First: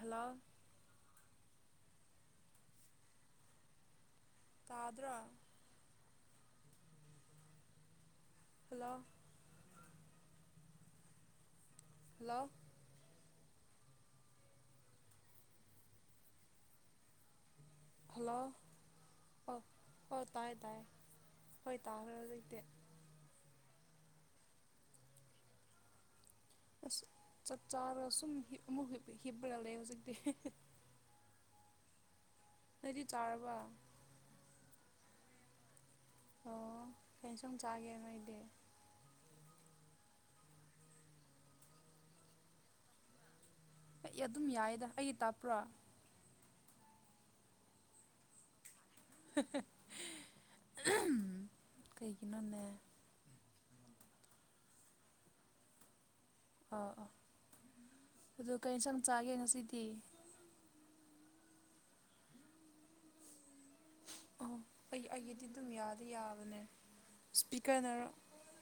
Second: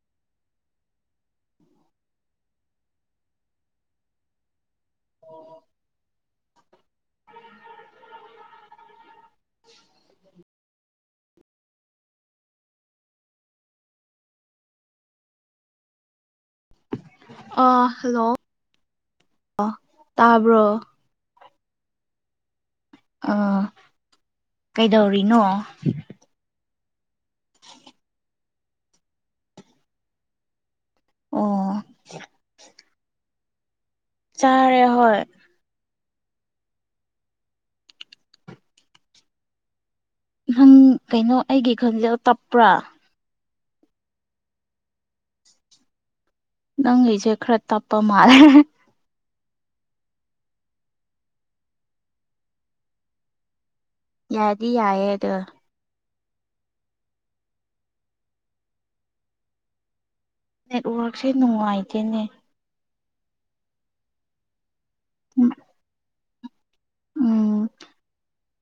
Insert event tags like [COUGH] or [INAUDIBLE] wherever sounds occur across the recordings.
Hello ꯇꯥꯗꯔꯣ hello hello ꯑꯣ hello ꯍꯣꯏ ꯍꯣꯏ ꯇꯥꯏ ꯇꯥꯕ꯭ꯔꯣ ꯇꯥꯏ ꯍꯣꯏ ꯇꯥꯈ꯭ꯔꯦ ꯍꯧꯖꯤꯛꯇꯤ ꯑꯥ ꯀꯩꯗꯧꯔꯤꯅꯣ ꯑꯁ ꯆꯥꯛ ꯆꯥꯔꯒ ꯁꯨꯝ ꯑꯃꯨꯛ ꯍꯤꯞꯄ ꯂꯩ ꯍꯧꯖꯤꯛꯇꯤ ꯑꯣ ꯅꯣꯏꯗꯤ ꯆꯥꯔꯕ ꯆꯥꯔꯦ ꯍꯣꯏ ꯑꯣ ꯀꯩ ꯏꯟꯖꯥꯡ ꯆꯥꯒꯦ ꯅꯣꯏꯗꯤ ꯅꯪ ꯀꯩꯅꯣ ꯑꯩꯒꯤ ꯈꯟꯖꯦꯜ ꯇꯞꯄ꯭ꯔ ꯑꯩ ꯑꯗꯨꯝ ꯌꯥꯏꯗ ꯑꯩ ꯇꯞꯄ꯭ꯔꯣ ꯅꯪꯒꯤꯁꯦ ꯈꯔ ꯇꯞꯄ ꯃꯥꯜꯂꯦ ꯀꯩꯒꯤꯅꯣꯅꯦ ꯌꯥꯗꯤ ꯌꯥꯏꯌꯦ ꯑꯗꯨ ꯑꯣ ꯑꯣ ꯑꯗꯨ ꯀꯔꯤ ꯏꯟꯖꯥꯡ ꯆꯥꯒꯦ ꯉꯁꯤꯗꯤ ꯅꯦꯠꯋꯥꯔꯛꯁꯦ ꯅꯨꯡꯉꯥꯏꯇꯦꯅꯦ ꯑꯣ ꯑꯩ ꯑꯩꯒꯤꯗꯤ ꯑꯗꯨꯝ ꯌꯥꯗꯤ ꯌꯥꯕꯅꯦ ꯎꯝ ꯏꯁꯄꯤꯀꯔꯅ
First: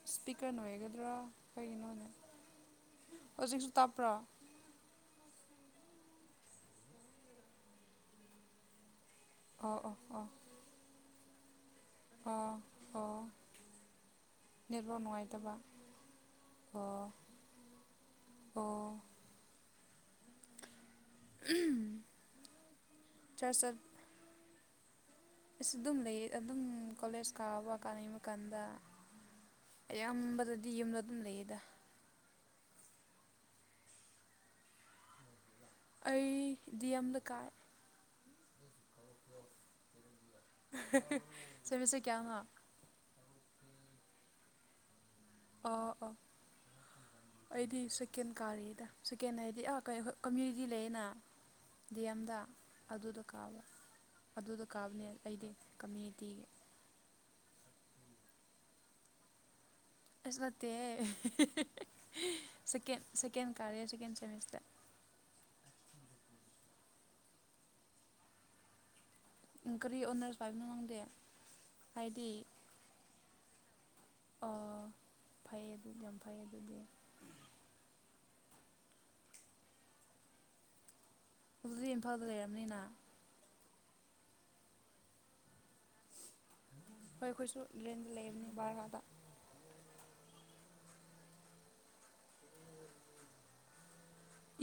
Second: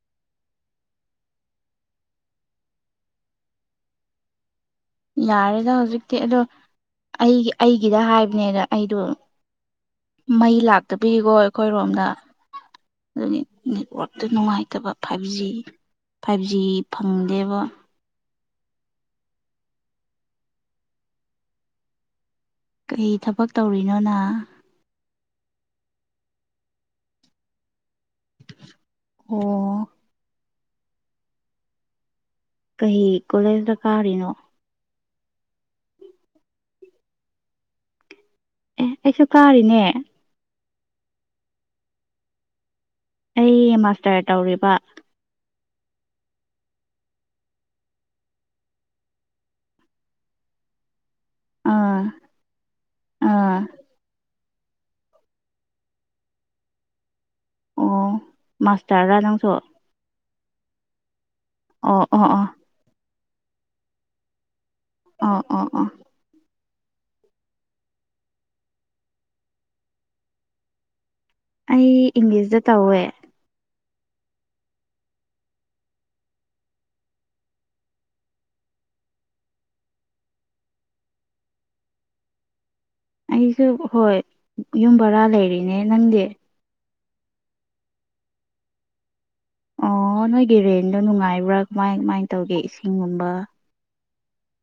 ꯏꯁꯄꯤꯀꯔꯅ ꯑꯣꯏꯒꯗ꯭ꯔ ꯀꯩꯒꯤꯅꯣꯅꯦ ꯍꯧꯖꯤꯛꯁꯨ ꯇꯞꯄ꯭ꯔ ꯌꯥꯔꯦꯗ ꯍꯧꯖꯤꯛꯇꯤ ꯑꯗꯣ ꯑꯩꯒꯤ ꯑꯩꯒꯤꯗ ꯍꯥꯏꯕꯅꯦꯗ ꯑꯩꯗꯣ ꯑꯣ ꯑꯣ ꯑꯣ ꯃꯩ ꯂꯥꯛꯇꯕꯤꯀꯣ ꯑꯩꯈꯣꯏꯔꯣꯝꯗ ꯑꯣ ꯑꯣ ꯑꯗꯨꯒꯤ ꯅꯦꯠꯋꯥꯔꯛꯇꯣ ꯅꯨꯡꯉꯥꯏꯇꯕ ꯅꯦꯠꯋꯥꯛ ꯐꯥꯏꯚ ꯖꯤ ꯅꯨꯡꯉꯥꯏꯇꯕ ꯐꯥꯏꯚ ꯖꯤ ꯑꯣ ꯐꯪꯗꯦꯕ ꯑꯣ ꯀꯩ ꯊꯕꯛ ꯇꯧꯔꯤꯅꯣ ꯅꯪ ꯑꯩꯁꯨ ꯑꯗꯨꯝ ꯂꯩ ꯑꯗꯨꯝ ꯀꯣꯂꯦꯖ ꯀꯥꯕ ꯀꯥꯟꯅꯤꯡꯕ ꯀꯥꯟꯗ ꯑꯣ ꯑꯌꯥꯝꯕꯗꯗꯤ ꯌꯨꯝꯗ ꯑꯗꯨꯝ ꯂꯩꯌꯦꯗ ꯀꯩ ꯀꯣꯂꯦꯖꯇ ꯀꯥꯔꯤꯅꯣ ꯑꯩ ꯗꯤ ꯑꯦꯝꯗ ꯀꯥꯏ ꯑꯦ ꯑꯩꯁꯨ ꯀꯥꯔꯤꯅꯦ ꯁꯦꯃꯤꯁꯇꯔ ꯀꯌꯥꯅꯣ ꯑꯩ ꯃꯥꯁꯇꯔ ꯇꯧꯔꯤꯕ ꯑꯣ ꯑꯣ ꯑꯩꯗꯤ ꯁꯦꯀꯦꯟ ꯀꯥꯔꯤꯗ ꯁꯦꯀꯦꯟ ꯍꯥꯏꯗꯤ ꯑꯥ ꯀꯃꯌꯨꯅꯤꯇꯤ ꯂꯩꯗꯅ ꯗꯤ ꯑꯥ ꯑꯦꯝꯗ ꯑꯗꯨꯗꯣ ꯑꯥ ꯀꯥꯕ ꯑꯗꯨꯗꯣ ꯀꯥꯕꯅꯦ ꯑꯩꯗꯤ ꯀꯝꯃꯌꯨꯅꯤꯇꯤꯒꯤ ꯑꯣ ꯃꯁꯇꯔ ꯅꯪꯁꯨ ꯑꯁ ꯅꯠꯇꯦꯍꯦ ꯑꯣ ꯑꯣ ꯑꯣ ꯁꯦꯀꯦꯟ ꯁꯦꯀꯦꯟ ꯀꯥꯔꯦ ꯁꯦꯀꯦꯟ ꯁꯦꯃꯤꯁꯇꯔ ꯑ ꯑ ꯑ ꯎꯝ ꯀꯔꯤ ꯑꯣꯅꯔꯁ ꯄꯥꯏꯕꯅꯣ ꯅꯪꯗꯦ ꯑꯩ ꯏꯪꯂꯤꯁꯇ ꯇꯧꯋꯦ ꯑꯣ ꯐꯩ ꯑꯗꯨꯗꯤ ꯌꯥꯝ ꯐꯩ ꯑꯗꯨꯗꯤ ꯑꯗꯨꯗꯤ ꯏꯝꯐꯥꯜꯗ ꯂꯩꯔꯝꯃꯅꯤꯅꯥ ꯑꯩꯁꯨ ꯍꯣꯏ ꯌꯨꯝ ꯕꯔꯥ ꯂꯩꯔꯤꯅꯦ ꯅꯪꯗꯤ ꯍꯣꯏ ꯑꯩꯈꯣꯏꯁꯨ ꯔꯦꯟꯗ ꯂꯩꯕꯅꯤ ꯕꯔꯥꯗꯥ ꯑꯣ ꯅꯣꯏꯒꯤ ꯔꯦꯟꯗꯣ ꯅꯨꯡꯉꯥꯏꯕ꯭ꯔꯥ ꯀꯃꯥꯏ ꯀꯃꯥꯏꯂ ꯇꯧꯒꯦ ꯏꯁꯤꯡꯒꯨꯝꯕ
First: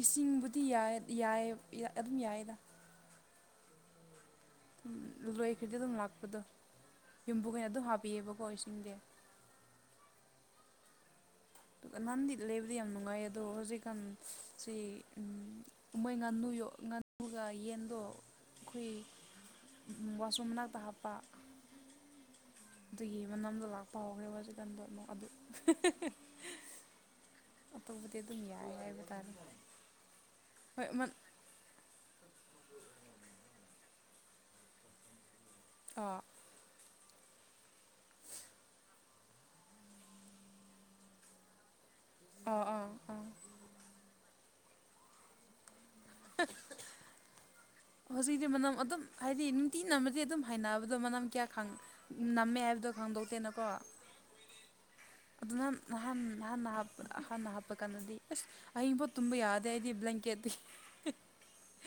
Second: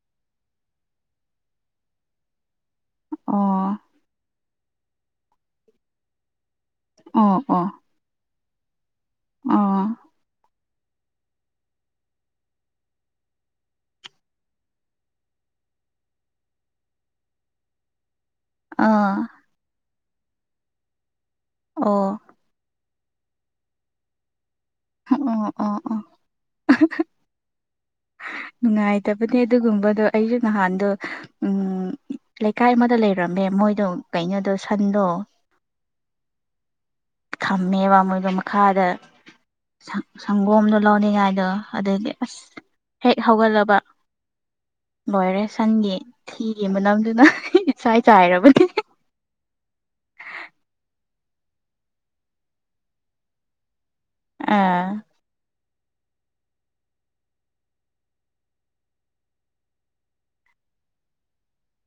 ꯏꯁꯤꯡꯕꯨꯗꯤ ꯌꯥꯏ ꯌꯥꯏ ꯌꯥꯏ ꯑꯗꯨꯝ ꯌꯥꯏꯌꯦꯗꯥ ꯑꯣ ꯎꯝ ꯂꯣꯏꯈ꯭ꯔꯗꯤ ꯑꯗꯨꯝ ꯂꯥꯛꯄꯗꯣ ꯑꯣ ꯌꯨꯝꯕꯨꯈꯩꯅ ꯑꯗꯨꯝ ꯍꯥꯞꯄꯤꯌꯦꯕꯀꯣ ꯏꯁꯤꯡꯗꯤ ꯑꯥ ꯇꯨꯒ ꯅꯍꯥꯟꯗꯤ ꯂꯩꯕꯗꯤ ꯌꯥꯝ ꯅꯨꯡꯉꯥꯏ ꯑꯗꯣ ꯍꯧꯖꯤꯛꯀꯥꯟ ꯁꯤ ꯎꯝ ꯃꯣꯏ ꯉꯥꯅꯨ ꯌꯣ ꯉꯥꯅꯨꯒ ꯌꯦꯟꯗꯣ ꯈꯣꯏ ꯑꯥ ꯋꯥꯁꯔꯨꯝ ꯃꯅꯥꯛꯇ ꯍꯥꯞꯄ ꯑꯣ ꯑꯗꯨꯒꯤ ꯃꯅꯝꯗꯣ ꯂꯥꯛꯄ ꯍꯧꯒ꯭ꯔꯦꯕ ꯍꯧꯖꯤꯛꯀꯥꯟꯗꯣ ꯑꯃꯨ ꯑꯗꯨ ꯑꯣ ꯑꯣ ꯑꯣ ꯑꯇꯣꯞꯄꯗꯤ ꯑꯗꯨꯝ ꯌꯥꯏ ꯍꯥꯏꯕ ꯇꯥꯔꯦ ꯅꯨꯡꯉꯥꯏꯇꯕꯅꯦ ꯑꯗꯨꯒꯨꯝꯕꯗꯣ ꯑꯩꯁꯨ ꯍꯣꯏ ꯅꯍꯥꯟꯗꯣ ꯎꯝ ꯂꯩꯀꯥꯏ ꯑꯃꯗ ꯂꯩꯔꯝꯃꯦ ꯃꯣꯏꯗꯣ ꯀꯩꯅꯣꯗꯣ ꯁꯟꯗꯣ ꯑꯥ ꯊꯝꯃꯦꯕ ꯃꯣꯏꯗꯣ ꯃꯈꯥꯗ ꯁꯪ ꯁꯪꯒꯣꯝꯗꯣ ꯂꯧꯅꯤꯡꯉꯥꯏꯗꯣ ꯑꯗꯨꯒꯤ ꯑꯁ ꯑꯣ ꯑꯥ ꯑ ꯍꯦꯛ ꯍꯧꯒꯠꯂꯕ ꯂꯣꯏꯔꯦ ꯁꯟꯒꯤ ꯊꯤꯒꯤ ꯃꯅꯝꯗꯨꯅ ꯏꯁꯥꯏ ꯍꯧꯖꯤꯛꯇꯤ ꯆꯥꯏꯔꯕꯅꯤ ꯃꯅꯝ ꯑꯗꯨꯝ ꯍꯥꯏꯗꯤ ꯅꯨꯡꯇꯤ ꯅꯝꯃꯗꯤ ꯑꯗꯨꯝ ꯍꯩꯅꯕꯗꯣ ꯃꯅꯝ ꯀꯌꯥ ꯈꯪ ꯅꯝꯃꯦ ꯍꯥꯏꯕꯗꯣ ꯈꯪꯗꯣꯛꯇꯦꯅꯀꯣ ꯑ ꯑꯗꯨꯅ ꯅꯍꯥꯟ ꯍꯥꯟꯅ ꯍꯥꯄ ꯍꯥꯟꯅ ꯍꯥꯞꯄ ꯀꯥꯟꯗꯗꯤ ꯑꯁ ꯑꯍꯤꯡꯕꯣꯛ ꯇꯨꯝꯕ ꯌꯥꯗꯦ ꯑꯩꯗꯤ ꯕ꯭ꯂꯦꯡꯀꯦꯠꯇꯤ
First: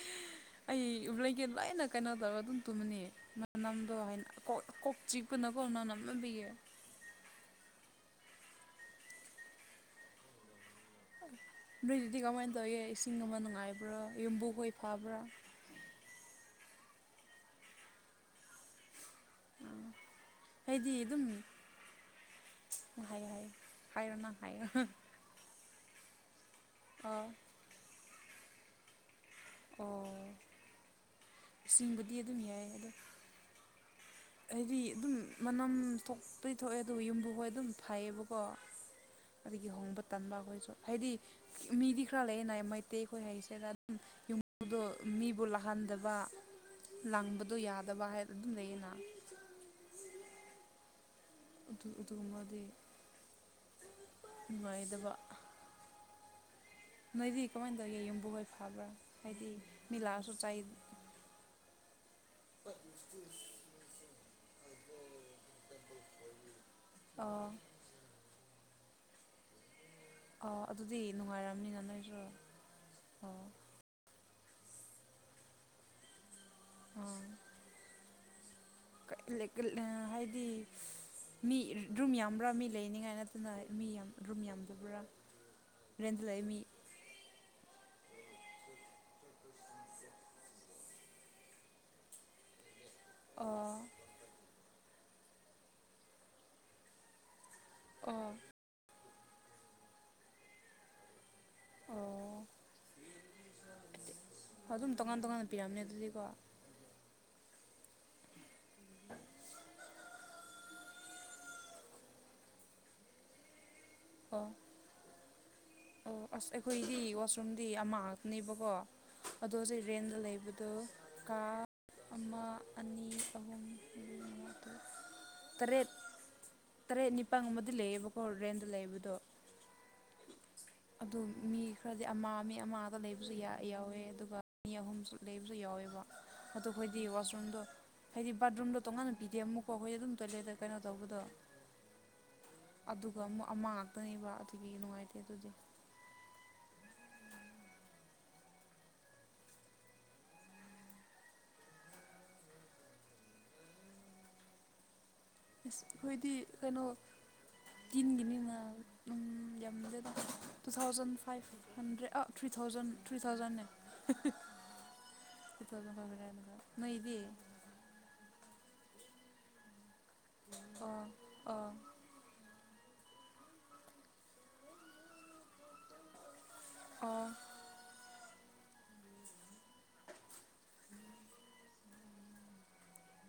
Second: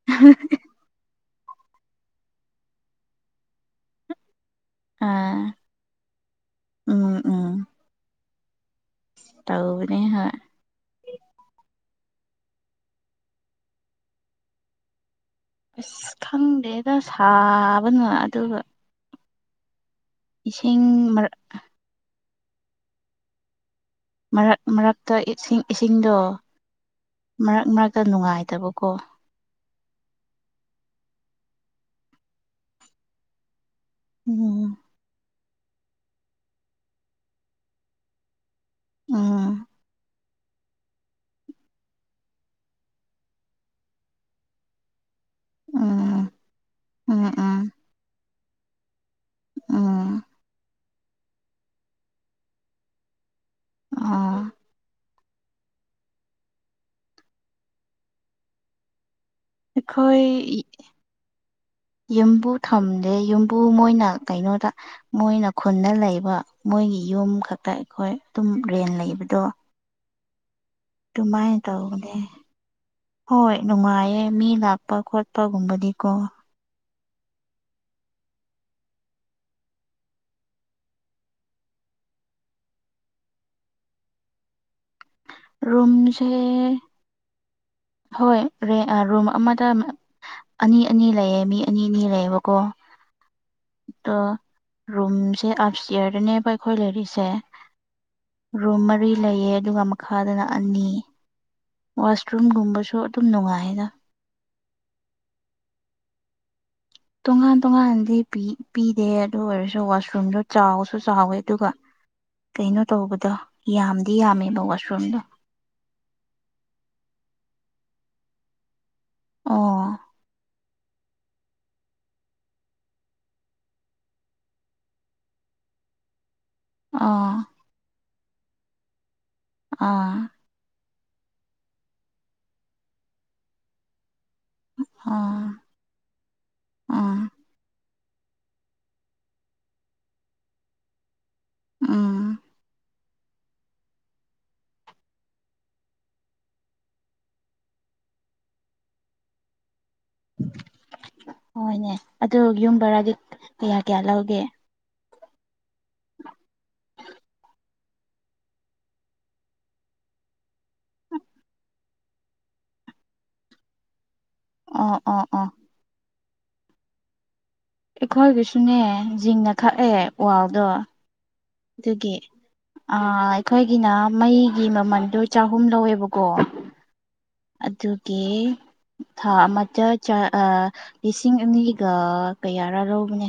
[UNINTELLIGIBLE] ꯑꯩ ꯕ꯭ꯂꯦꯡꯀꯦꯠ ꯂꯣꯏꯅ ꯀꯩꯅꯣ ꯇꯧꯔꯒ ꯑꯗꯨꯝ ꯇꯨꯝꯃꯅꯤ ꯃꯅꯝꯗꯣ ꯍꯩꯅ ꯀꯣ ꯀꯣꯛ ꯑꯥ ꯆꯤꯛꯄꯅꯀꯣ ꯅꯅꯝ ꯃꯅꯝ ꯅꯝꯕꯤꯒꯤ ꯎꯝ ꯎꯝ ꯇꯧꯕꯅꯦ ꯍꯣꯏ ꯅꯣꯏꯗꯨꯗꯤ ꯀꯃꯥꯏꯟ ꯇꯧꯌꯦ ꯏꯁꯤꯡ ꯑꯃ ꯅꯨꯡꯉꯥꯏꯕ꯭ꯔꯥ ꯌꯨꯝꯕꯨ ꯍꯣꯏ ꯐꯕ꯭ꯔꯥ ꯑꯁ ꯈꯪꯗꯦꯗ ꯁꯥꯕꯅ ꯑꯗꯨꯒ ꯑ ꯏꯁꯤꯡ ꯑꯩꯗꯤ ꯑꯗꯨꯝ ꯄꯨꯡꯍꯥꯏ ꯍꯥꯏ ꯃꯔꯛ ꯃꯔꯛꯇ ꯏꯁꯤꯡ ꯏꯁꯤꯡꯗꯣ ꯑꯥ ꯃꯔꯛ ꯃꯔꯛꯇ ꯅꯨꯡꯉꯥꯏꯇꯕꯀꯣ ꯑꯣ ꯏꯁꯤꯡꯕꯨꯗꯤ ꯑꯗꯨꯝ ꯌꯥꯏ ꯑꯗꯣ ꯎꯝ ꯍꯥꯏꯗꯤ ꯑꯗꯨꯝ ꯃꯅꯝ ꯊꯣꯛꯇꯤ ꯊꯣꯛꯑꯦ ꯑꯗꯨꯒ ꯌꯨꯝꯕꯨ ꯍꯣꯏ ꯑꯗꯨꯝ ꯐꯩꯌꯦꯕꯀꯣ ꯎꯝ ꯀꯔꯤꯒꯤ ꯍꯣꯡꯕ ꯇꯟꯕ ꯑꯩꯈꯣꯏꯁꯨ ꯍꯥꯏꯗꯤ ꯃꯤꯗꯤ ꯈꯔ ꯂꯩꯌꯦ ꯅꯥꯏ ꯃꯩꯇꯩ ꯈꯣꯏ ꯍꯩꯁꯦꯗ ꯑꯗꯨꯝ ꯌꯨꯝ ꯗꯣ ꯃꯤꯕꯨ ꯂꯥꯛꯍꯟꯗꯕ ꯎꯝ ꯎꯝ ꯂꯪꯕꯗꯣ ꯎꯝ ꯌꯥꯗꯕ ꯍꯥꯏ ꯑꯗꯨꯝ ꯂꯩꯌꯦꯅ ꯎꯝ ꯑꯗꯨ ꯑꯗꯨꯒꯨꯝꯕꯗꯤ ꯑꯣ ꯅꯨꯡꯉꯥꯏꯇꯕ ꯅꯣꯏꯗꯤ ꯀꯃꯥꯏꯅ ꯇꯧꯒꯦ ꯌꯨꯝꯕꯨ ꯍꯣꯏ ꯐꯥꯕ꯭ꯔꯥ ꯍꯥꯏꯗꯤ ꯃꯤ ꯑꯩꯈꯣꯏ ꯂꯥꯛꯑꯁꯨ ꯆꯥꯏ ꯌꯨꯝ ꯕꯨ ꯊꯝꯗꯦ ꯌꯨꯝꯕꯨ ꯃꯣꯏꯅ ꯀꯩꯅꯣꯗ ꯃꯣꯏꯅ ꯈꯨꯟꯗ ꯂꯩꯕ ꯃꯣꯏꯒꯤ ꯌꯨꯝ ꯑꯥ ꯈꯛꯇ ꯑꯩꯈꯣꯏ ꯑꯗꯨꯝ ꯔꯦꯟ ꯂꯩꯕꯗꯣ ꯑꯣ ꯑꯗꯨꯗꯤ ꯑꯗꯨꯃꯥꯏꯅ ꯅꯨꯡꯉꯥꯏꯔꯝꯅꯤꯅ ꯇꯧꯕꯅꯦ ꯅꯣꯏꯁꯨ ꯑꯣ ꯍꯣꯏ ꯅꯨꯡꯉꯥꯏꯌꯦ ꯃꯤ ꯂꯥꯛꯄ ꯈꯣꯠꯄꯒꯨꯝꯕꯗꯤꯀꯣ꯫ ꯑꯥ [UNINTELLIGIBLE] ꯍꯥꯥꯏꯗꯤ ꯃꯤ ꯔꯨꯝ ꯌꯥꯝꯕ꯭ꯔꯥ ꯃꯤ ꯂꯩꯅꯤꯉꯥꯏ ꯅꯠꯇꯅ ꯃꯤ ꯌꯥꯝ ꯔꯨꯝ ꯌꯥꯝꯗꯕ꯭ꯔꯥ꯫ ꯔꯦꯟꯗ ꯔꯨꯝꯁꯦ ꯂꯩ ꯃꯤ ꯍꯣꯏ ꯔꯦ ꯔꯨꯝ ꯑꯃꯗ ꯑꯅꯤ ꯑꯅꯤ ꯂꯩꯌꯦ ꯃꯤ ꯑꯅꯤ ꯑꯅꯤ ꯂꯩꯌꯦꯕꯀꯣ ꯑꯣ ꯑꯗꯣ ꯔꯨꯝꯁꯦ ꯑꯞ ꯁꯇꯤꯌꯔꯗꯅꯦꯕ ꯑꯩꯈꯣꯏ ꯂꯩꯔꯤꯁꯦ ꯑꯣ ꯔꯨꯝ ꯃꯔꯤ ꯂꯩꯌꯦ ꯑꯗꯨꯒ ꯃꯈꯥꯗꯅ ꯑꯅꯤ꯫ ꯑꯣ ꯋꯥꯁꯔꯨꯝꯒꯨꯝꯕꯁꯨ ꯑꯗꯨꯝ ꯅꯨꯡꯉꯥꯏꯌꯦꯗ ꯑꯗꯨꯝ ꯇꯣꯉꯥꯟ ꯇꯣꯉꯥꯟꯅ ꯄꯤꯔꯝꯅꯦ ꯑꯗꯨꯗꯤꯀꯣ ꯇꯣꯉꯥꯟ ꯇꯣꯉꯥꯟꯗꯤ ꯄꯤ ꯄꯤꯗꯦ ꯑꯗꯨ ꯑꯣꯏꯔꯁꯨ ꯋꯥꯁꯔꯨꯝꯗꯣ ꯆꯥꯎꯁꯨ ꯆꯥꯎꯋꯦ ꯑꯗꯨꯒ ꯀꯩꯅꯣ ꯇꯧꯕꯗꯣ ꯌꯥꯝꯗꯤ ꯑꯣ ꯌꯥꯝꯃꯦꯕ ꯋꯥꯁꯔꯨꯝꯗꯣ꯫ ꯑꯣ ꯑꯁ ꯑꯩꯈꯣꯏꯗꯤ ꯋꯥꯁꯔꯨꯝꯗꯤ ꯑꯃ ꯉꯥꯛꯇꯅꯦꯕꯀꯣ ꯑꯗꯣ ꯍꯧꯖꯤꯛ ꯑꯣ ꯔꯦꯟꯗ ꯂꯩꯕꯗ ꯗꯨ ꯀꯥ ꯑꯃ ꯑꯅꯤ ꯑꯍꯨꯝ ꯃꯔꯤ ꯃꯉꯥ ꯇꯔꯨꯛ ꯇꯔꯦꯠ ꯇꯔꯦꯠ ꯑꯥ ꯅꯤꯄꯜꯒꯨꯝꯕꯗꯤ ꯂꯩꯌꯦꯕꯀꯣ ꯔꯦꯟꯗ ꯂꯩꯕꯗꯣ ꯑꯥ ꯑꯗꯨ ꯃꯤ ꯈꯔꯗꯤ ꯑꯃ ꯃꯤ ꯑꯃꯗ ꯂꯩꯕꯁꯨ ꯌꯥ ꯌꯥꯎꯋꯦ ꯑꯗꯨꯒ ꯃꯤ ꯑꯍꯨꯝꯁꯨ ꯂꯩꯕꯁꯨ ꯑꯥ ꯌꯥꯎꯋꯦꯕ ꯑꯗꯨ ꯑꯩꯈꯣꯏꯗꯤ ꯋꯥꯁꯔꯨꯝꯗꯣ ꯍꯥꯏꯗꯤ ꯕꯥꯠꯔꯨꯝꯗꯣ ꯇꯣꯉꯥꯟꯅ ꯄꯤꯗꯦ ꯑꯃꯨꯛꯀ ꯑꯩꯈꯣꯏ ꯑꯗꯨꯝ ꯇꯣꯏꯂꯦꯠꯇ ꯀꯩꯅꯣ ꯇꯧꯕꯗꯣ ꯎꯝ ꯑꯗꯨꯒ ꯑꯃꯨ ꯑꯃ ꯉꯥꯛꯇꯅꯦꯕ ꯑꯗꯨꯒꯤ ꯅꯨꯡꯉꯥꯏꯇꯦ ꯑꯗꯨꯗꯤ ꯍꯣꯏꯅꯦ ꯑꯗꯨ ꯌꯨꯝꯕꯔꯗꯤ ꯀꯌꯥ ꯀꯌꯥ ꯂꯧꯒꯦ? ꯑꯁ ꯑꯩꯈꯣꯏꯗꯤ ꯀꯩꯅꯣ ꯇꯤꯟꯒꯤꯅꯤ ꯎꯝ ꯌꯥꯝꯗꯦꯗ ꯇꯨ ꯊꯥꯎꯖꯟ ꯐꯥꯏꯚ ꯍꯟꯗ꯭ꯔꯦꯠ ꯑ ꯊ꯭ꯔꯤ ꯊꯥꯎꯖꯟ ꯊ꯭ꯔꯤ ꯊꯥꯎꯖꯟꯅꯦ ꯑꯣ ꯑꯣ ꯑꯣ [UNINTELLIGIBLE] ꯅꯣꯏꯗꯤ ꯑꯩꯈꯣꯏꯒꯤꯁꯨꯅꯦ ꯖꯤꯡꯒ ꯈꯛꯑꯦ ꯋꯥꯜꯗꯣ꯫ ꯑꯣꯑꯣ ꯗꯨꯒꯤ ꯑ ꯑꯩꯈꯣꯏꯒꯤꯅ ꯃꯩꯒꯤ ꯃꯃꯜꯗꯣ ꯆꯍꯨꯝ ꯂꯧꯋꯦ ꯕꯀꯣ ꯑꯣ ꯑꯗꯨꯒꯤ ꯊꯥ ꯑꯃꯗ ꯆ ꯑ ꯂꯤꯁꯤꯡ ꯑꯅꯤꯒ ꯀꯌꯥꯔꯥ ꯂꯧꯕꯅꯦ꯫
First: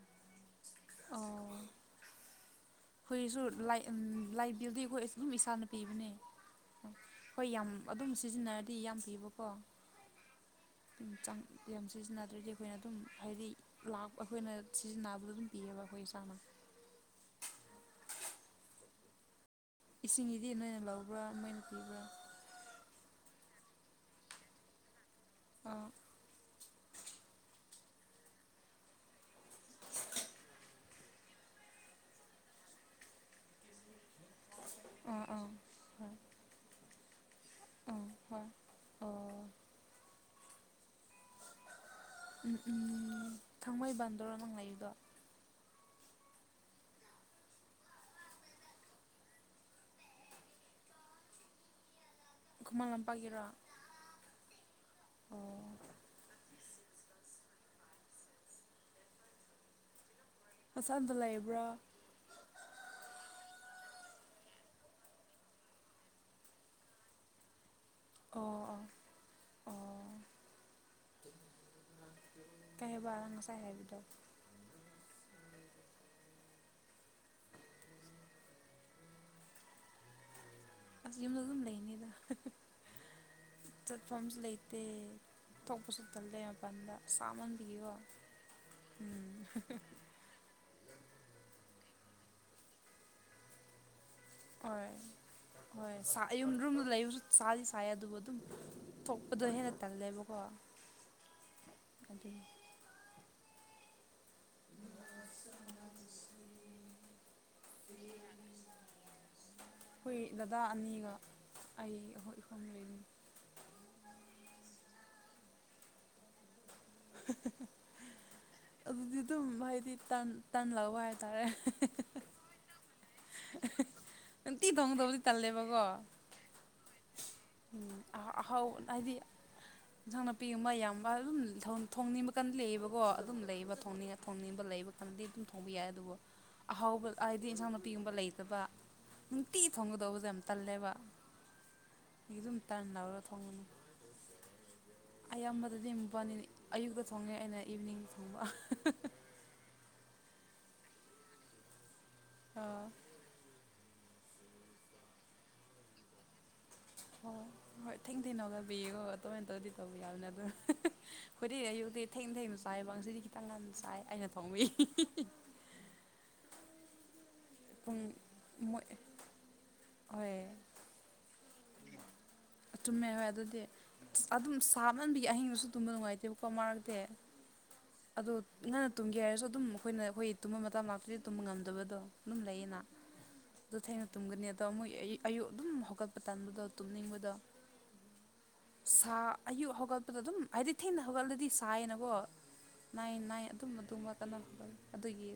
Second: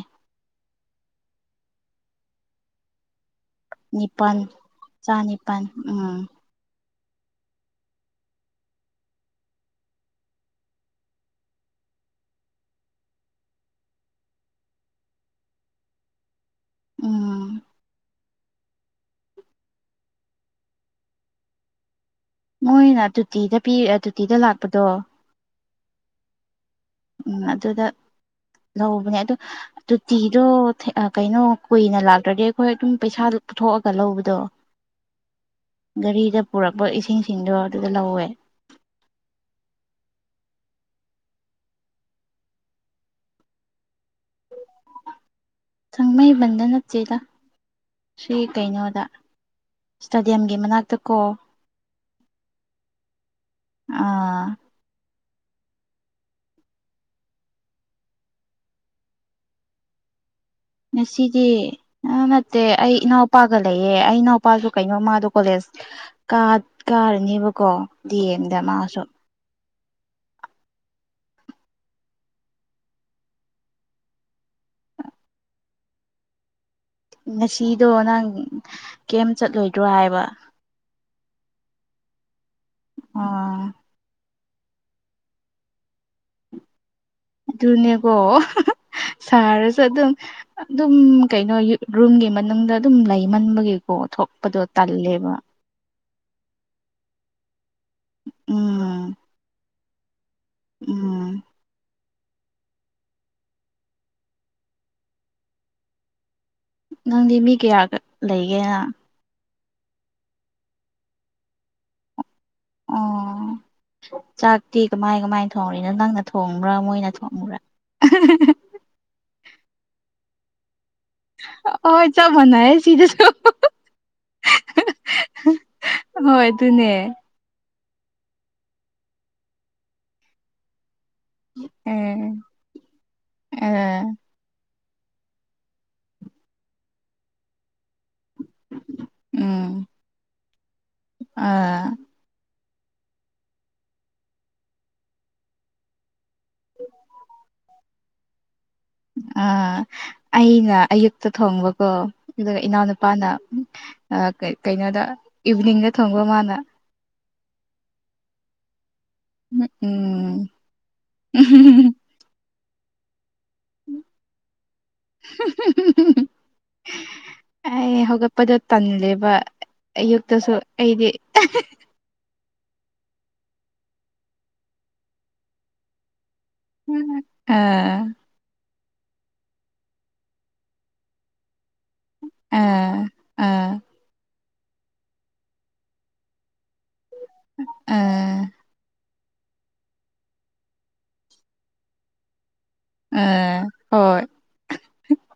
ꯑꯣ ꯑꯈꯣꯏꯁꯨ ꯂꯥꯏ ꯎꯝ ꯅꯤꯄꯥꯜ ꯂꯥꯏꯕꯤꯜꯗꯤ ꯑꯈꯣꯏ ꯑꯗꯨꯝ ꯆꯥꯅꯤꯄꯥꯜ ꯏꯁꯥꯅ ꯄꯤꯕꯅꯦ ꯎꯝ ꯍꯣꯏ ꯌꯥꯝ ꯑꯗꯨꯝ ꯁꯤꯖꯤꯟꯅꯔꯗꯤ ꯌꯥꯝ ꯄꯤꯕꯀꯣ ꯌꯥꯝ ꯁꯤꯖꯤꯟꯅꯗ꯭ꯔꯗꯤ ꯑꯈꯣꯏꯅ ꯑꯗꯨꯝ ꯍꯥꯏꯗꯤ ꯂꯥꯛ ꯑꯩꯈꯣꯏꯅ ꯁꯤꯖꯤꯟꯅꯕꯗ ꯑꯗꯨꯝ ꯄꯤꯌꯦꯕ ꯑꯈꯣꯏ ꯏꯁꯥꯅ ꯎꯝ ꯏꯁꯤꯡꯗꯤ ꯅꯣꯏꯅ ꯂꯧꯕ꯭ꯔꯥ ꯃꯣꯏꯅ ꯄꯤꯕ꯭ꯔꯥ ꯃꯣꯏꯅ ꯇꯨꯇꯤꯗ ꯄꯤ ꯇꯨꯇꯤꯗ ꯂꯥꯛꯄꯗꯣ ꯑꯥ ꯎꯝ ꯑꯗꯨꯗ ꯂꯧꯕꯅꯦ ꯑꯗꯨ ꯇꯣꯇꯤꯗꯣ ꯀꯩꯅꯣ ꯀꯨꯏꯅ ꯂꯥꯛꯇ꯭ꯔꯗꯤ ꯑꯩꯈꯣꯏ ꯑꯗꯨꯝ ꯄꯩꯁꯥ ꯄꯨꯊꯣꯛꯑꯒ ꯂꯧꯕ ꯗꯣ ꯑꯥ ꯑꯥ ꯒꯥꯔꯤꯗ ꯄꯨꯔꯛꯄ ꯏꯁꯤꯡꯁꯤꯡꯗꯣ ꯑꯗꯨꯗ ꯑꯥ ꯂꯧꯋꯦ ꯍꯣꯏ ꯑꯣ ꯎꯝ ꯎꯝ ꯊꯥꯡꯃꯩꯕꯟꯗꯣꯔꯣ ꯅꯪ ꯂꯩꯕꯗꯣ ꯊꯥꯡꯃꯩꯕꯟꯗ ꯅꯠꯇꯦꯗ ꯁꯤ ꯀꯩꯅꯣꯗ ꯏꯁꯇꯦꯗꯤꯌꯝꯒꯤ ꯃꯅꯥꯛꯇ ꯀꯣ ꯈꯨꯃꯥꯡ ꯂꯝꯄꯥꯛꯒꯤꯔꯣ ꯑꯥ ꯑꯣ ꯅꯁꯥꯗ ꯉꯁꯤꯗꯤ ꯂꯩꯕ꯭ꯔꯥ ꯑ ꯅꯠꯇꯦ ꯑꯩ ꯏꯅꯥꯎꯄꯥꯒ ꯂꯩꯌꯦ ꯑꯩ ꯏꯅꯥꯎꯄꯥꯁꯨ ꯀꯩꯅꯣ ꯃꯥꯗꯣ ꯀꯣꯂꯦꯖ ꯀꯥ ꯀꯥꯔꯅꯦꯕꯀꯣ ꯗꯤ ꯑꯣ ꯑꯦꯝꯗ ꯑꯣ ꯃꯥꯁꯨ ꯑꯣ ꯀꯩ ꯍꯥꯏꯕ ꯉꯁꯥꯏ ꯍꯥꯏꯕꯗꯣ ꯉꯁꯤꯗꯣ ꯅꯪ ꯀꯩꯝ ꯆꯠꯂꯣꯏꯗ꯭ꯔꯣ ꯍꯥꯏꯕ ꯑꯁ ꯌꯨꯝꯗ ꯑꯗꯨꯝ ꯂꯩꯅꯤꯗ ꯑꯥ ꯆꯠꯐꯝꯁꯨ ꯂꯩꯇꯦ ꯊꯣꯛꯄꯁꯨ ꯇꯜꯂꯦ ꯃꯄꯥꯟꯗ ꯁꯥꯃꯟꯕꯤꯒꯤꯀꯣ ꯑꯗꯨꯅꯦꯀꯣ ꯎꯝ ꯁꯥꯔꯁꯨ ꯑꯗꯨꯝ ꯑꯗꯨꯝ ꯀꯩꯅꯣ ꯔꯨꯝꯒꯤ ꯃꯅꯨꯡꯗ ꯑꯗꯨꯝ ꯂꯩꯃꯟꯕꯒꯤꯀꯣ ꯊꯣꯛ ꯍꯣꯏ ꯍꯣꯏ ꯁꯥ ꯌꯨꯝꯔꯨꯝꯗ ꯂꯩꯕꯁꯨ ꯁꯥꯗꯤ ꯁꯥꯏ ꯑꯗꯨꯕꯨ ꯑꯗꯨꯝ ꯎꯝ ꯊꯣꯞꯄꯗ ꯍꯦꯟꯅ ꯇꯜꯂꯦꯕꯀꯣ ꯎꯝ ꯑꯗꯤ ꯅꯪꯗꯤ ꯃꯤ ꯀꯌꯥꯒ ꯂꯩꯒꯦꯅ ꯑꯈꯣꯏ ꯗꯗꯥ ꯑꯅꯤꯒ ꯑꯩ ꯑꯈꯣꯏ ꯏꯍꯨꯝ ꯂꯩꯔꯤ ꯑꯣ ꯆꯥꯛꯇꯤ ꯀꯃꯥꯏ ꯀꯃꯥꯏꯟ ꯊꯣꯡꯔꯤꯅꯣ ꯅꯪꯅ ꯊꯣꯡꯕ꯭ꯔꯥ ꯃꯣꯏꯅ ꯊꯣꯡꯕ꯭ꯔꯥ ꯑꯗꯨꯗꯤ ꯑꯗꯨꯝ ꯍꯥꯏꯗꯤ ꯇꯟ ꯇꯟꯂꯧꯕ ꯍꯥꯏꯕ ꯍꯣꯏ ꯆꯞ ꯃꯅꯩꯌꯦ ꯁꯤꯗꯁꯨ ꯅꯨꯡꯇꯤ ꯊꯣꯡꯗꯕꯨꯗꯤ ꯇꯜꯂꯦꯕꯀꯣ ꯍꯣꯏ ꯑꯗꯨꯅꯦ ꯎ ꯑꯍꯥ ꯑꯍꯥꯎ ꯍꯥꯏꯗꯤ ꯏꯟꯁꯥꯡ ꯅꯥꯄꯤꯒꯨꯝꯕ ꯌꯥꯝ ꯃꯥ ꯑꯗꯨꯝ ꯊꯣ ꯊꯣꯡꯅꯤꯡꯕ ꯎꯝ ꯀꯟ ꯂꯩꯌꯦꯕꯀꯣ ꯑꯗꯨꯝ ꯑ ꯂꯩꯕ ꯊꯣꯡꯅꯤꯡꯉ ꯊꯣꯡꯅꯤꯡꯕ ꯂꯩꯕ ꯀꯥꯟꯗꯤ ꯑꯗꯨꯝ ꯊꯣꯡꯕ ꯌꯥꯏ ꯑꯗꯨꯕꯨ ꯑꯍꯥꯎꯕ ꯍꯥꯏꯗꯤ ꯏꯟꯁꯥꯡ ꯅꯥꯄꯤꯒꯨꯝꯕ ꯂꯩꯇꯕ ꯅꯨꯡꯇꯤꯒꯤ ꯎꯝ ꯊꯣꯡꯒꯗꯧꯕꯁꯦ ꯌꯥꯝ ꯇꯜꯂꯦꯕ ꯑꯥ ꯃꯤ ꯑꯗꯨꯝ ꯇꯥꯟ ꯂꯧꯔ ꯊꯣꯡꯕꯅꯤ ꯫ ꯑꯩ ꯌꯥꯝꯕꯗꯗꯤ ꯃꯕꯥꯅꯤ ꯑꯌꯨꯛꯇ ꯊꯣꯡꯉꯦ ꯑꯩꯅ ꯏꯚꯅꯤꯡ ꯊꯣꯡꯕ ꯫ ꯑꯥ ꯑꯩꯅ ꯑꯌꯨꯛꯇ ꯊꯣꯡꯕꯀꯣ ꯑꯗꯨꯒ ꯑꯥ ꯏꯅꯥꯎꯅꯨꯄꯥꯅ ꯑꯥ ꯀꯩ ꯀꯩꯅꯣꯗ ꯏꯚꯅꯤꯡꯗ ꯊꯣꯡꯕ ꯃꯥꯅ ꯫ ꯍꯣꯏ ꯍꯣꯏ ꯊꯦꯡ ꯊ‌ꯦꯡꯅ ꯍꯧꯒꯠꯄꯒꯤꯀ‌ꯣ ꯑꯗꯨꯃꯥꯏꯅ ꯇꯧꯗꯤ ꯇꯧꯕ ꯌꯥꯎꯕꯅꯦ ꯎꯝ ꯑꯗꯨꯅ ꯈ‌ꯣꯏꯗꯤ ꯑꯌꯨꯛꯇꯤ ꯊꯦꯡ ꯊꯦꯡꯅ ꯆꯥꯏꯕ ꯉꯁꯤꯗꯤ ꯈꯤꯇꯪ ꯉꯟꯅ ꯆꯥꯏ ꯑꯩꯅ ꯊꯣꯡꯕꯒꯤ ꯫ [UNINTELLIGIBLE] ꯄꯨꯡ ꯑꯩ ꯍꯧꯒꯠꯄꯗꯨ ꯃꯣꯏ ꯇꯜꯂꯦꯕ ꯍꯣꯏ ꯑꯌꯨꯛꯇꯁꯨ ꯑꯩꯗꯤ ꯫ ꯆꯨꯝꯃꯦ ꯍꯣꯏ ꯑꯗꯨꯗꯤ ꯑꯗꯨꯝ ꯁꯥꯃꯟꯕꯤ ꯑꯍꯤꯡꯗꯁꯨ ꯇꯨꯝꯕ ꯅꯨꯡꯉꯥꯏꯇꯦꯕ ꯫ ꯀ‌ꯣ ꯃꯔꯛꯇꯦ ꯑꯥ ꯑꯗꯨ ꯅꯟꯅ ꯇꯨꯝꯒꯦ ꯍꯥꯏꯔꯁꯨ ꯑꯗꯨꯝ ꯑꯩꯈꯣꯏꯅ ꯑꯩꯈꯣꯏ ꯇꯨꯝꯕ ꯃꯇꯝ ꯂꯥꯛꯇ꯭ꯔꯥꯗꯤ ꯇꯨꯝꯕ ꯉꯝꯗꯕꯗꯣ ꯫ ꯗꯨꯝ ꯂꯩꯌꯦꯅ ꯑꯥ ꯑꯥ ꯗꯨ ꯊꯦꯡꯅ ꯇꯨꯝꯒꯅꯤ ꯑꯗꯣ ꯃꯣꯏ ꯑꯌꯨꯛ ꯑꯗꯨꯝ ꯍꯧꯒꯠ ꯄ ꯇꯟꯕꯗꯣ ꯇꯨꯝꯅꯤꯡꯕꯗꯣ ꯫ ꯑꯥ ꯁꯥ ꯑꯌꯨꯛ ꯍꯧꯒꯠꯄꯗ ꯑꯗꯨꯝ ꯍꯥꯏꯗꯤ ꯊꯦꯡꯅ ꯍꯧꯒꯠꯂꯗꯤ ꯁꯥꯏꯌꯦꯅꯀꯣ ꯫ ꯅꯥꯏ ꯅꯥꯏ ꯑꯥ ꯑꯗꯨꯝ ꯑꯗꯨ ꯉꯝꯕ ꯍꯣꯏ ꯀꯥꯟꯗ ꯍꯧꯅꯠꯂ‌ꯦ ꯑꯗꯨꯒꯤ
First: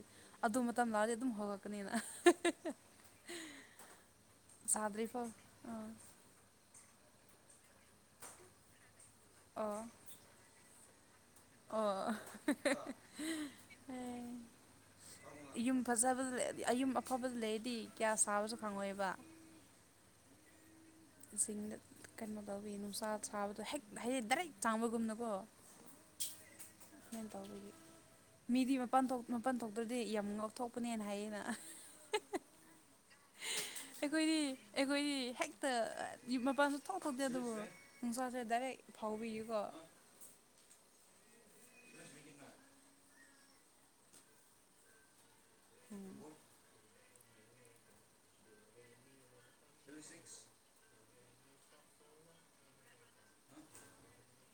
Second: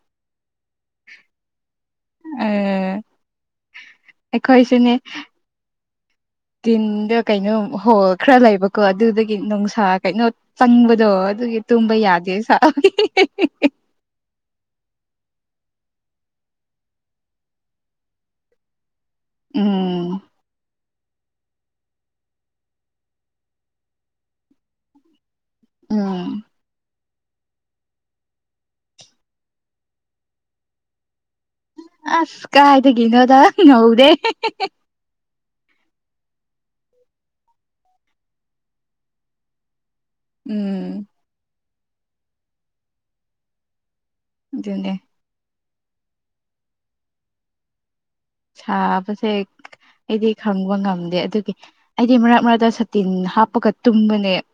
ꯑꯗꯨ ꯃꯇꯝ ꯂꯥꯛꯔꯗꯤ ꯑꯗꯨꯝ ꯍꯧꯒꯠ ꯄꯅꯦꯅ ꯑꯥ ꯑꯩꯈꯣꯏꯁꯨꯅꯦ ꯁꯥꯗ꯭ꯔꯤ ꯐꯥꯎ ꯑꯥ ꯇꯤꯟꯗ ꯀꯩꯅꯣ ꯍꯣꯜ ꯈꯔ ꯂꯩꯕꯀꯣ ꯑꯗꯨꯗꯒꯤ ꯑꯣ ꯅꯨꯡꯁꯥ ꯀꯩꯅꯣ ꯆꯪꯕꯗꯣ ꯑꯗꯨꯒꯤ ꯇꯨꯝꯕ ꯌꯥꯗꯦ ꯁꯥꯕꯒꯤ ꯫ ꯑ‌ꯦ ꯌꯨꯝ ꯐꯖꯕꯗ ꯂꯩꯔꯗꯤ ꯑꯩ ꯌꯨꯝ ꯑꯐꯕꯗ ꯂꯩꯔꯗꯤ ꯀꯌꯥ ꯁꯥꯥꯕꯁꯨ ꯈꯪꯉꯣꯏꯕ ꯫ ꯎꯝ ꯁꯤꯡꯗ ꯀꯩꯅꯣ ꯇꯧꯕꯒꯤ ꯅꯨꯡꯁꯥ ꯁꯥꯥꯕꯗꯣ ꯍꯦꯛ ꯍꯩ ꯗꯥꯏꯔꯦꯛ ꯆꯥꯡꯕꯒꯨꯝꯅꯀꯣ ꯫ ꯎꯝ ꯗꯨꯃꯥꯏꯅ ꯇꯧꯕꯒꯤ ꯃꯤꯗꯤ ꯃꯄꯥꯟ ꯊꯣꯛ ꯃꯄꯥꯟ ꯊꯣꯛꯇ꯭ꯔꯥꯗꯤ ꯌꯥꯝ ꯉꯧꯊꯣꯛꯄꯅꯦꯅ ꯍꯥꯏꯌꯦꯅ ꯫ ꯑꯁ ꯀꯥꯏꯗꯒꯤꯅꯣꯗ ꯫ ꯑꯩꯈꯣꯏꯗꯤ ꯑꯩꯈꯣꯏꯗꯤ ꯍꯦꯛꯇ ꯃꯄꯥꯟ ꯁꯨꯛꯊꯣꯛ ꯊꯣꯛꯇꯦ ꯑꯗꯨꯕꯨ ꯅꯨꯡꯁꯥꯁꯦ ꯗꯥꯏꯔꯦꯛ ꯐꯥꯎꯕꯤꯒꯤꯀꯣ ꯎꯝ [UNINTELLIGIBLE] ꯑꯗꯨꯅꯦ ꯎꯝ ꯁꯥꯕꯁꯦ ꯑꯩꯗꯤ ꯈꯪꯕ ꯉꯝꯗꯦ ꯑꯗꯨꯒꯤ ꯫ ꯑꯩꯗꯤ ꯃꯔꯛ ꯃꯔꯛꯇ ꯁꯥꯇꯤꯟ ꯍꯥꯞꯄꯒ ꯇꯨꯝꯕꯅꯦ ꯫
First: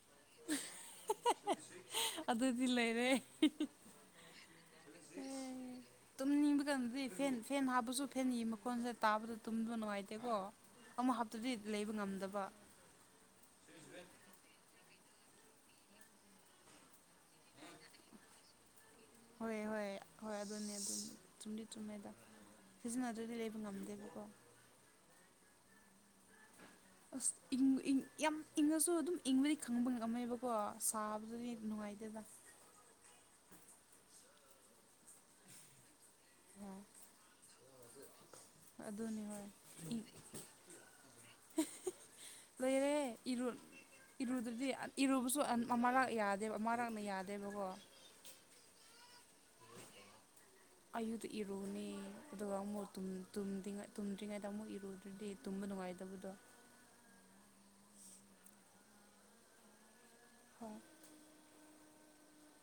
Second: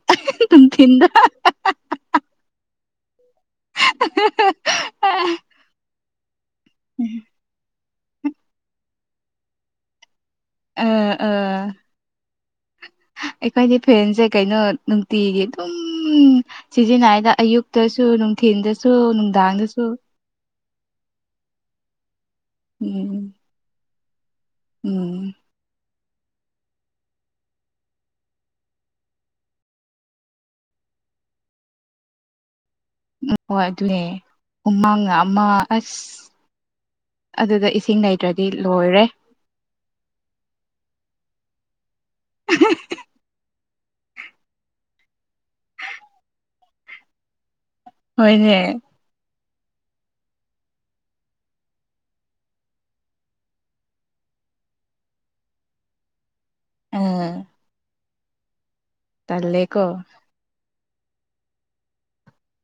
ꯑꯗꯨꯗꯤ ꯂꯩꯔꯦ ꯫ [UNINTELLIGIBLE] ꯑꯦ ꯇꯨꯝꯅꯤꯡꯕ ꯀꯩꯟꯗꯗꯤ ꯐꯦꯟ ꯐꯦꯟ ꯍꯥꯞꯄꯁꯨ ꯐꯦꯟꯒꯤ ꯃꯈꯣꯟꯁꯤ ꯇꯥꯕꯗꯨ ꯇꯨꯝꯕ ꯅꯨꯡꯉꯥꯏꯇꯦꯀꯣ ꯑ ꯫ ꯑꯃ ꯑ ꯍꯞꯇ꯭ꯔꯥꯗꯤ ꯂꯩꯕ ꯉꯝꯗꯕ ꯫ ꯑꯩꯈꯣꯏꯗꯤ ꯐꯦꯟꯁꯦ ꯀꯩꯅꯣ ꯅꯨꯡꯇꯤꯒꯤ ꯑꯗꯨꯝ ꯁꯤꯖꯤꯟꯅꯔꯒꯥ ꯑꯌꯨꯛꯇꯁꯨ ꯅꯨꯡꯊꯤꯟꯗꯁꯨ ꯅꯨꯡ ꯍꯣꯏ ꯍꯣꯏ ꯍꯣꯏ ꯑꯗꯨꯅꯦ ꯑꯗꯨꯅꯤ ꯆꯨꯝꯗꯤ ꯆꯨꯝꯃꯦꯗ ꯎꯝ ꯁꯤꯖꯤꯟꯅꯗ꯭ꯔꯥꯗꯤ ꯂꯩ ꯕꯉꯝꯗꯦꯕꯀꯣ ꯫ ꯎꯝ ꯑꯁ ꯏꯪ ꯏꯪ ꯌꯥꯝ ꯏꯪꯉꯁꯨ ꯑꯗꯨꯝ ꯏꯪꯕꯗꯤ ꯈꯪꯕ ꯉꯝꯃꯦꯕꯀꯣ ꯁꯥꯕꯗꯗꯤ ꯅꯨꯡꯉꯥꯏꯇꯦꯗ ꯫ ꯍꯣ ꯑꯗꯨꯅꯦ ꯎꯃꯥꯡꯅ ꯑꯃ ꯑꯁ ꯑ ꯑꯗꯨꯗ ꯏꯁꯤꯡ ꯂꯩ ꯇꯔꯥꯗꯤ ꯂꯣꯏ ꯑꯗꯨꯅꯤ ꯍꯣꯏ ꯂꯩꯔꯦ ꯏꯔꯨꯜ ꯏꯔꯨꯗꯔꯗꯤ ꯏꯔꯨꯕꯁꯨ ꯑꯃꯔꯛꯅ ꯌꯥꯗꯦꯕ ꯑꯃꯔꯛꯅ ꯌꯥꯗꯦꯕꯀꯣ ꯍꯣꯏꯅꯦ ꯑꯌꯨꯗ ꯏꯔꯨꯒꯅꯤ ꯑꯗꯨꯒ ꯑꯃꯨꯛ ꯇꯨꯝ ꯇꯨꯝꯗꯔꯤ ꯇꯨꯝꯗ꯭ꯔꯤꯉꯩꯗ ꯑꯃꯨꯛ ꯏꯔꯨꯗ꯭ꯔꯗꯤ ꯇꯨꯝꯕ ꯅꯨꯡꯉꯥꯏꯇꯕꯗꯣ ꯑ ꯇꯜꯂꯦꯀꯣ ꯑꯥ